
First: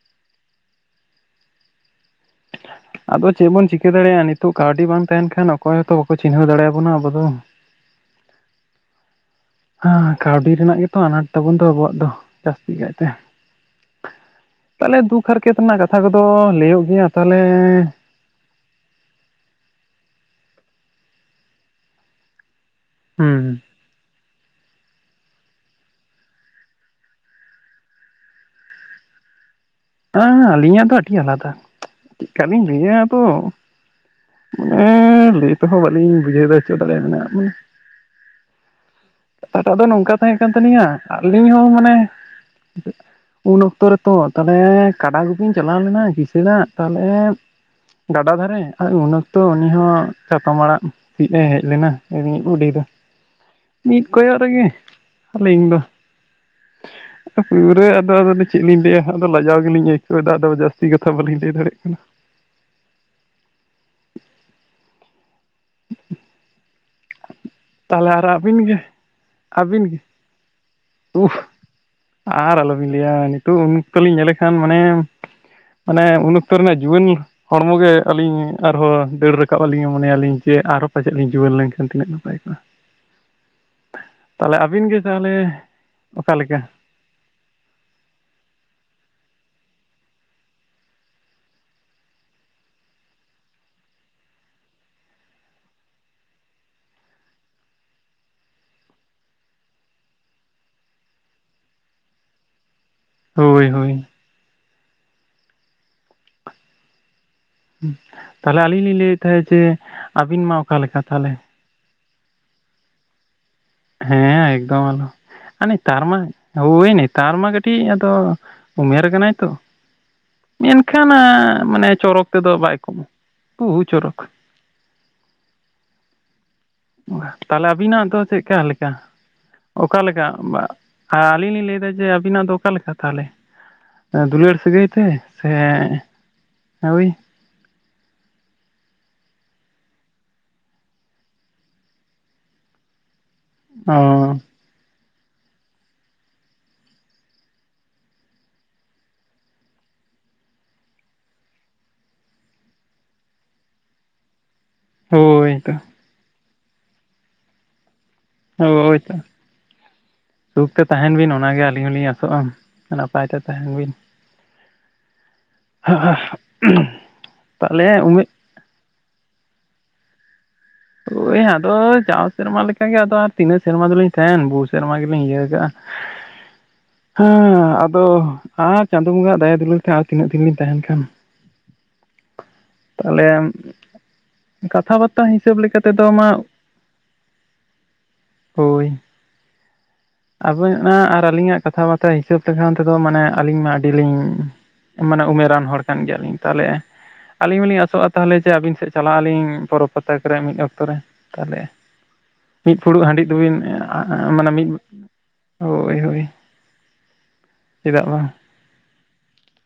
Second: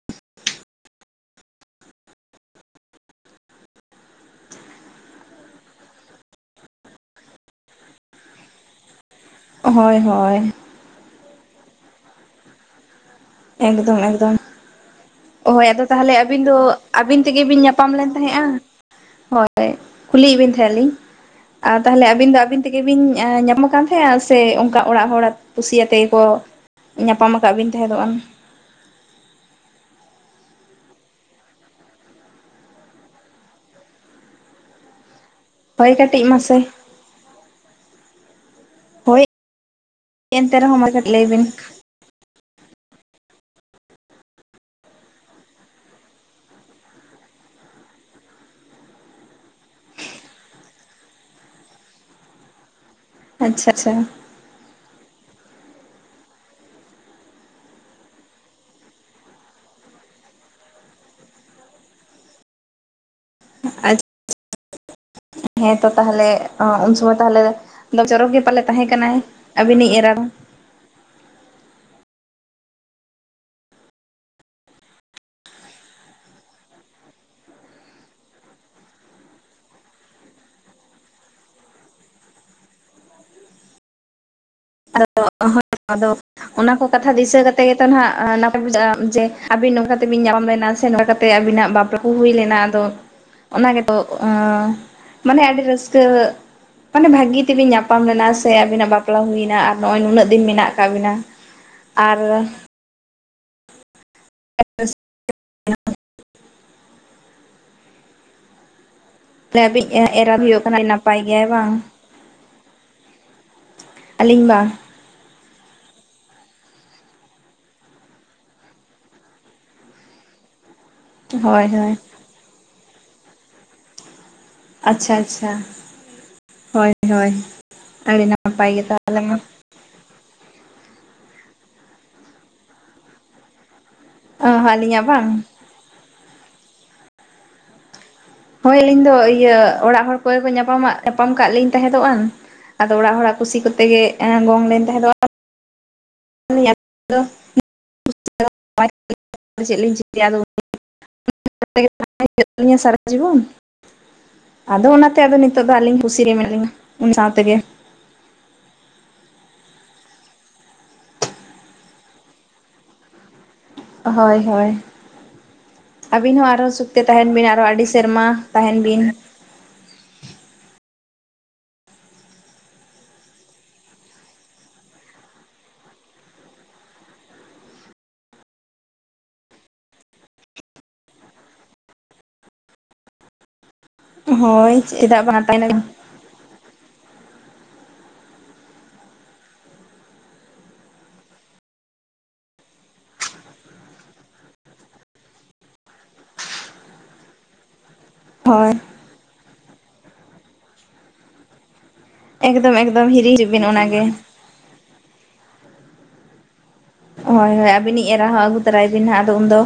ᱟᱫᱚ ᱪᱮᱫ ᱵᱚᱱ ᱪᱤᱠᱟᱹ ᱫᱟᱲᱮᱭᱟᱜᱼᱟ ᱱᱤᱛᱚᱜ ᱠᱟᱹᱣᱰᱤ ᱵᱟᱝ ᱛᱟᱦᱮᱱ ᱠᱷᱟᱱ ᱚᱠᱚᱭ ᱦᱚᱸᱛᱚ ᱵᱟᱠᱚ ᱪᱤᱱᱦᱟᱹᱣ ᱫᱟᱲᱮᱭᱟᱵᱚᱱᱟ ᱟᱵᱚ ᱫᱚ᱾ ᱦᱳᱭ ᱦᱮᱸ ᱦᱳᱭ ᱠᱟᱹᱣᱰᱤ ᱨᱮᱱᱟᱜ ᱜᱮᱛᱚ ᱟᱱᱟᱴ ᱛᱟᱵᱚᱱ ᱫᱚ ᱟᱵᱚᱣᱟᱜ ᱫᱚ ᱡᱟᱹᱥᱛᱤ ᱠᱟᱭᱛᱮ᱾ ᱮᱠᱫᱚᱢ ᱮᱠᱫᱚᱢ᱾ ᱛᱟᱦᱚᱞᱮ ᱫᱩᱠ ᱦᱟᱨᱠᱮᱛ ᱦᱳᱭ ᱨᱮᱱᱟᱜ ᱟᱫᱚ ᱠᱟᱛᱷᱟ ᱛᱟᱦᱚᱞᱮ ᱠᱚᱫᱚ ᱞᱟᱹᱭᱟᱹᱜ ᱜᱮᱭᱟ ᱛᱟᱦᱚᱞᱮ ᱛᱟᱦᱮᱸᱼᱟ ᱾ ᱦᱳᱭ ᱠᱩᱞᱤᱭᱮᱫ ᱵᱤᱱ ᱛᱟᱦᱮᱸ ᱞᱤᱧ ᱟᱨ ᱛᱟᱦᱚᱞᱮ ᱟᱹᱵᱤᱱ ᱫᱚ ᱟᱹᱵᱤᱱ ᱛᱮᱜᱮ ᱵᱤᱱ ᱦᱩᱸ ᱧᱟᱢ ᱠᱟᱱ ᱛᱟᱦᱮᱸ ᱥᱮ ᱚᱱᱠᱟ ᱚᱲᱟᱜ ᱦᱚᱲ ᱠᱩᱥᱤᱭᱟᱛᱮ ᱜᱮᱠᱚ ᱧᱟᱯᱟᱢ ᱟᱠᱟᱫ ᱵᱤᱱ ᱛᱟᱦᱮᱸᱫᱚᱜᱼᱟ? ᱦᱮᱸ ᱟᱞᱤᱧᱟᱜ ᱫᱚ ᱟᱹᱰᱤ ᱟᱞᱟᱫᱟ᱾ ᱪᱮᱫᱠᱟᱞᱤᱧ ᱞᱟᱹᱭᱟ ᱟᱫᱚ᱾ ᱩᱸᱻ ᱞᱟᱹᱭ ᱛᱮᱦᱚᱸ ᱦᱳᱭ ᱵᱟᱹᱞᱤᱧ ᱠᱟᱹᱴᱤᱡ ᱵᱩᱡᱷᱟᱹᱣ ᱢᱟᱥᱮ ᱦᱚᱪᱚ ᱫᱟᱲᱮ ᱵᱮᱱᱟ ᱩᱸᱻ ᱦᱳᱭ ᱠᱟᱛᱟᱴᱟᱜ ᱫᱚ ᱱᱚᱝᱠᱟ ᱛᱟᱦᱮᱸ ᱠᱟᱱ ᱮᱱᱛᱮ ᱨᱮᱦᱚᱸ ᱛᱟᱹᱟᱞᱤᱧᱟ ᱢᱟ ᱠᱟᱹᱴᱤᱡ ᱞᱟᱹᱭ ᱵᱤᱱ ᱟᱹᱞᱤᱧ ᱦᱚᱸ ᱢᱟᱱᱮ ᱩᱱ ᱚᱠᱛᱚ ᱨᱮᱛᱚ ᱛᱟ ᱦᱮᱸ ᱠᱟᱰᱟ ᱜᱩᱯᱤᱧ ᱪᱟᱞᱟᱣ ᱞᱮᱱᱟ ᱠᱤᱥᱟᱹᱟᱹᱲᱟᱜ ᱛᱟᱦᱚᱞᱮ ᱜᱟᱰᱟ ᱫᱷᱟᱨᱮ ᱟᱨ ᱩᱱ ᱚᱠᱛᱚ ᱩᱱᱤ ᱦᱚᱸ ᱪᱟᱛᱚᱢ ᱟᱲᱟᱜ ᱥᱤᱫ ᱮ ᱦᱮᱡ ᱞᱮᱱᱟᱤᱡ ᱵᱩᱰᱤ ᱫᱚ ᱟᱪᱪᱷᱟ ᱟᱪᱪᱷᱟ ᱢᱤᱫ ᱠᱚᱭᱚᱜ ᱨᱮᱜᱮ ᱟᱹᱞᱤᱧ ᱫᱚ ᱯᱩᱨᱟ ᱟᱫᱚ ᱟᱫᱚ ᱪᱮᱫ ᱞᱤᱧ ᱞᱟᱹᱭᱟ ᱟᱫᱚ ᱞᱟᱡᱟᱣ ᱜᱮᱞᱤᱧ ᱟᱹᱭᱠᱟᱹᱣᱮᱫᱟ ᱟᱫᱚ ᱡᱟᱹᱥᱛᱤ ᱠᱟᱛᱷᱟ ᱵᱟᱹᱞᱤᱧ ᱞᱟᱹᱭ ᱫᱟᱲᱮᱭᱟᱜ ᱠᱟᱱᱟ᱾ ᱟᱪᱪᱷᱟ ᱦᱮᱸᱛᱚ ᱛᱟᱦᱚᱞᱮ ᱩᱱ ᱥᱚᱢᱚᱭ ᱛᱟᱦᱚᱞᱮ ᱛᱟᱦᱚᱞᱮ ᱟᱨ ᱪᱚᱨᱚᱠ ᱜᱮ ᱟᱹᱵᱤᱱ ᱯᱟᱞᱮ ᱛᱟᱦᱮᱸ ᱠᱟᱱᱟᱭ ᱟᱵᱤᱱᱤᱜ ᱮᱨᱟ᱾ [inaudible] ᱩᱯᱷ ᱟᱨ ᱟᱞᱚᱵᱤᱱ ᱞᱟᱹᱭᱟ ᱱᱤᱛᱚᱜ ᱩᱱ ᱚᱠᱛᱚ ᱞᱤᱧ ᱧᱮᱞ ᱞᱮᱠᱷᱟᱱ ᱢᱟᱱᱮ ᱢᱟᱱᱮ ᱩᱱ ᱚᱠᱛᱚ ᱨᱮᱱᱟᱜ ᱡᱩᱣᱟᱹᱱ ᱦᱚᱲᱢᱚ ᱜᱮ ᱟᱹᱞᱤᱧ ᱟᱨᱦᱚᱸ ᱫᱟᱹᱲ ᱨᱟᱠᱟᱵ ᱟᱹᱞᱤᱧ ᱢᱚᱱᱮᱭᱟᱞᱤᱧ ᱡᱮ ᱟᱨᱦᱚᱸ ᱯᱟᱪᱮᱫ ᱞᱤᱧ ᱡᱩᱣᱟᱹᱱ ᱞᱮᱱᱠᱷᱟᱱ ᱛᱤᱱᱟᱹᱜ ᱜᱟᱱ ᱵᱟᱭᱠ ᱢᱟ [unintelligible] [inaudible] ᱛᱟᱦᱚᱞᱮ ᱟᱵᱤᱱ ᱜᱮ ᱟᱫᱚ ᱛᱟᱦᱚᱞᱮ ᱦᱳᱭ ᱟᱫᱚ ᱚᱠᱟᱞᱮᱠᱟ ᱚᱱᱟ ᱠᱚᱼᱼ ᱠᱟᱛᱷᱟ ᱫᱤᱥᱟᱹ ᱠᱟᱛᱮ ᱜᱮᱛᱚ ᱱᱟᱱᱟᱜ ᱱᱟᱯᱟᱭ ᱵᱩᱡᱷᱟᱹᱜ-ᱟ ᱡᱮ ᱟᱵᱤᱱ ᱱᱚᱝᱠᱟ ᱠᱟᱛᱮᱵᱤᱱ ᱧᱟᱯᱟᱢ ᱞᱮᱱᱟ ᱥᱮ ᱱᱚᱝᱠᱟ ᱠᱟᱛᱮ ᱟᱵᱤᱱᱟᱜ ᱵᱟᱯᱞᱟᱼᱼ ᱦᱩᱭ ᱞᱮᱱᱟ ᱟᱫᱚ ᱚᱱᱟ ᱜᱮᱛᱚ ᱢᱟᱱᱮ ᱟᱹᱰᱤ ᱨᱟᱹᱥᱠᱟᱹᱼᱼ ᱢᱟᱱᱮ ᱵᱷᱟᱹᱜᱤ ᱛᱮᱵᱤᱱ ᱧᱟᱯᱟᱢ ᱞᱮᱱᱟ ᱥᱮ ᱟᱵᱤᱱᱟᱜ ᱵᱟᱯᱞᱟ ᱦᱩᱭᱱᱟ᱾ ᱟᱨ ᱱᱚᱜᱼᱚᱭ ᱱᱩᱱᱟᱹᱜ ᱫᱤᱱ ᱢᱮᱱᱟᱜ ᱟᱠᱟᱫ ᱵᱤᱱᱟ ᱟᱨᱼᱼ ᱦᱳᱭ ᱦᱳᱭ᱾ ᱮ [unintelligible] ᱛᱟᱦᱚᱞᱮ ᱟᱹᱞᱤᱧ ᱞᱤᱧ ᱞᱟᱹᱭᱮᱫ ᱛᱟᱦᱮᱸᱫ ᱡᱮ ᱟᱹᱵᱤᱡ ᱮᱨᱟ ᱟᱹᱵᱤᱱ ᱢᱟ ᱦᱩᱭᱩᱜ ᱠᱟᱱᱟᱭ ᱚᱠᱟᱞᱮᱠᱟ ᱱᱟᱯᱟᱭ ᱛᱟᱦᱚᱞᱮ? ᱜᱮᱭᱟᱭ ᱵᱟᱝ ᱦᱮᱸ ᱟᱹᱞᱤᱧ ᱵᱟᱝ ᱮᱠᱫᱚᱢ ᱟᱞᱚ᱾ ᱟᱨ ᱱᱮᱛᱟᱨ ᱢᱟ ᱦᱳᱭ ᱱᱮᱛᱟᱨ ᱢᱟ ᱠᱟᱹᱴᱤᱡ ᱟᱫᱚ ᱩᱢᱮᱨ ᱠᱟᱱᱟᱭ ᱛᱚ᱾ [unintelligible] ᱢᱮᱱᱠᱷᱟᱱ ᱦᱳᱭ ᱢᱟᱱᱮ ᱦᱳᱭ ᱪᱚᱨᱚᱠ ᱛᱮᱫᱚ ᱵᱟᱭ ᱠᱚᱢᱟ ᱵᱩᱦᱩ ᱪᱚᱨᱚᱠ᱾ ᱟᱪᱪᱷᱟ ᱟᱪᱪᱷᱟ ᱦᱳᱭ᱾ ᱦᱳᱭ ᱛᱟᱦᱞᱮ ᱟᱹᱵᱤᱱᱟᱜ ᱫᱚ ᱟᱹᱰᱤ ᱪᱮᱫᱠᱟ ᱱᱟᱯᱟᱭ ᱜᱮ ᱞᱮᱠᱟ? ᱛᱟᱦᱚᱞᱮ ᱢᱟ ᱚᱠᱟ ᱞᱮᱠᱟ ᱟᱹᱞᱤᱧ ᱞᱤᱧ ᱞᱟᱹᱭᱫᱟ ᱡᱮ ᱟᱵᱤᱱᱟᱜ ᱫᱚ ᱚᱠᱟᱞᱮ ᱞᱮᱠᱟ ᱛᱟᱦᱚᱞᱮ᱾ ᱫᱩᱞᱟᱹᱲ ᱥᱟᱹᱜᱟᱹᱭ ᱟᱹᱞᱤᱧᱟᱜ ᱛᱮ ᱵᱟᱝ ᱥᱮ ᱦᱳᱭ, ᱦᱳᱭ ᱟᱹᱞᱤᱧ ᱫᱚ ᱤᱭᱟᱹ ᱚᱲᱟᱜ ᱦᱚᱲ ᱠᱚᱭ ᱠᱚ ᱧᱟᱯᱟᱢᱟᱜ ᱧᱟᱯᱟᱢ ᱠᱟᱜ ᱞᱤᱧ ᱛᱟᱦᱮᱸᱫᱚᱜᱼᱟ᱾ ᱟᱫᱚ ᱚᱲᱟᱜ ᱦᱚᱲᱟᱜ ᱠᱩᱥᱤ ᱠᱚᱛᱮ ᱚ ᱜᱮ ᱜᱚᱝ ᱞᱮᱱ ᱛᱟᱦᱮᱸ ᱫᱚᱜᱟ᱾ ᱪᱮᱫ ᱞᱤᱧ ᱪᱤᱠᱟᱹᱭᱟ ᱟ [inaudible] ᱤᱧᱟ ᱥᱟᱨᱟ ᱡᱤᱵᱚᱱ [inaudible] ᱟᱫᱚ ᱚᱱᱟᱛᱮ ᱟᱫᱚ ᱦᱳᱭ ᱱᱤᱛᱚᱜ ᱛᱚ ᱫᱚ ᱟᱹᱞᱤᱧ ᱠᱩᱥᱤᱨ ᱨᱮ ᱢᱮᱱᱟᱜ ᱞᱤᱧᱟ ᱩᱱᱤ ᱥᱟᱶ ᱛᱮᱜᱮ᱾ ᱦᱳᱭ ᱛᱚ ᱥᱩᱠ ᱛᱮ ᱛᱟᱦᱮᱱ ᱵᱤᱱ ᱚᱱᱟᱜᱮ ᱟᱹᱞᱤᱧ ᱦᱚᱞᱤᱧ ᱟᱥᱚᱜᱼᱟ᱾ ᱱᱟᱯᱟᱭ ᱛᱮ ᱛᱟᱦᱮᱱ ᱵᱤᱱ᱾ ᱦᱳᱭ ᱦᱳᱭ ᱟᱹᱵᱤᱱ ᱦᱚᱸ ᱟᱨᱦᱚᱸ ᱥᱩᱠᱛᱮ ᱛᱟᱦᱮᱱ ᱵᱤᱱ ᱟᱨᱚᱸ ᱟᱹᱰᱤ ᱛᱟᱦᱚᱞᱮ ᱥᱮᱨᱢᱟ᱾ ᱩᱢᱮᱨ ᱛᱟᱦᱮᱱ ᱵᱤᱱ, ᱦᱳᱭ ᱟᱫᱚ ᱪᱟᱣ ᱥᱮᱨᱢᱟ ᱞᱮᱠᱟᱜᱮ ᱟᱫᱚ ᱛᱤᱱᱟᱹᱜ ᱥᱮᱨᱢᱟ ᱫᱚᱞᱤᱧ ᱛᱟᱦᱮᱱ ᱵᱚᱦᱩ ᱥᱮᱨᱢᱟ ᱜᱮᱞᱤᱧ ᱤᱭᱟᱹ ᱠᱟᱜᱼᱟ᱾ [unintelligible] ᱦᱮᱸ ᱟᱫᱚ ᱟᱨ ᱪᱟᱸᱫᱳ ᱵᱚᱸᱜᱟᱜ ᱫᱟᱭᱟ ᱫᱩᱞᱟᱹᱲ ᱛᱮ ᱛᱤᱱᱟᱹᱜ ᱫᱤᱱ ᱞᱤᱧ ᱛᱟᱦᱮᱱ ᱠᱷᱟᱱ᱾ ᱛᱟᱦᱚᱞᱮ ᱟᱢ ᱦᱳᱭ ᱠᱟᱛᱷᱟ ᱵᱟᱨᱛᱟ ᱪᱮᱫᱟᱜ ᱵᱟᱝ ᱦᱤᱥᱟᱹᱵ ᱛᱟᱦᱮᱱ ᱞᱮᱠᱟᱛᱮ ᱫᱚ᱾ ᱛᱚ ᱢᱟ ᱦᱳᱭ᱾ ᱟᱵᱮᱱ ᱟᱜ ᱟᱨ ᱟᱹᱞᱤᱧᱟᱜ ᱠᱟᱛᱷᱟ ᱵᱟᱛᱟ ᱦᱤᱥᱟᱹᱵ ᱞᱮᱠᱷᱟᱱ ᱛᱮᱫᱚ ᱢᱟᱱᱮ ᱟᱹᱞᱤᱧ ᱢᱟ ᱟᱹᱰᱤ ᱞᱤᱧᱼᱼ ᱢᱟᱱᱮ ᱩᱢᱮᱨᱟᱱ ᱦᱚᱲ ᱠᱟᱱ ᱜᱮᱭᱟᱞᱤᱧ ᱛᱟᱦᱚᱞᱮ ᱟᱹᱞᱤᱧ ᱦᱚᱞᱤᱧ ᱟᱥᱚᱜᱼᱟ᱾ ᱛᱟᱦᱚᱞᱮ ᱦᱮ ᱦᱳᱭ ᱟᱹᱵᱤᱱ ᱥᱮᱫ ᱪᱟᱞᱟᱜ ᱟᱹᱞᱤᱧ ᱯᱚᱨᱚᱵᱽ ᱯᱟᱛᱟ ᱠᱚᱨᱮ ᱢᱤᱫ ᱚᱠᱛᱚᱨ ᱨᱮ ᱛᱟᱦᱚᱞᱮᱼᱼ ᱮᱠᱫᱚᱢ ᱢᱤᱫ ᱯᱷᱩᱲᱩᱜ ᱮᱠᱫᱚᱢ ᱦᱟᱺᱰᱤ ᱦᱤᱨᱤ ᱦᱤᱡᱩᱜ ᱫᱚᱵᱤᱱ ᱵᱤᱱ ᱚᱱᱟᱜᱮ ᱢᱟᱱᱮ ᱢᱤᱫ ᱦᱳᱭ ᱦᱳᱭ᱾ ᱦᱳᱭ ᱦᱳᱭ ᱪᱮᱫᱟᱜ ᱟᱹᱵᱤᱱᱤᱡ ᱵᱟᱝ ᱮᱨᱟ ᱦᱚᱸ ᱟᱹᱜᱩ ᱛᱚᱨᱟᱭ ᱵᱤᱱ ᱦᱟᱸᱜ ᱟᱫᱚ ᱩᱱᱫᱚ᱾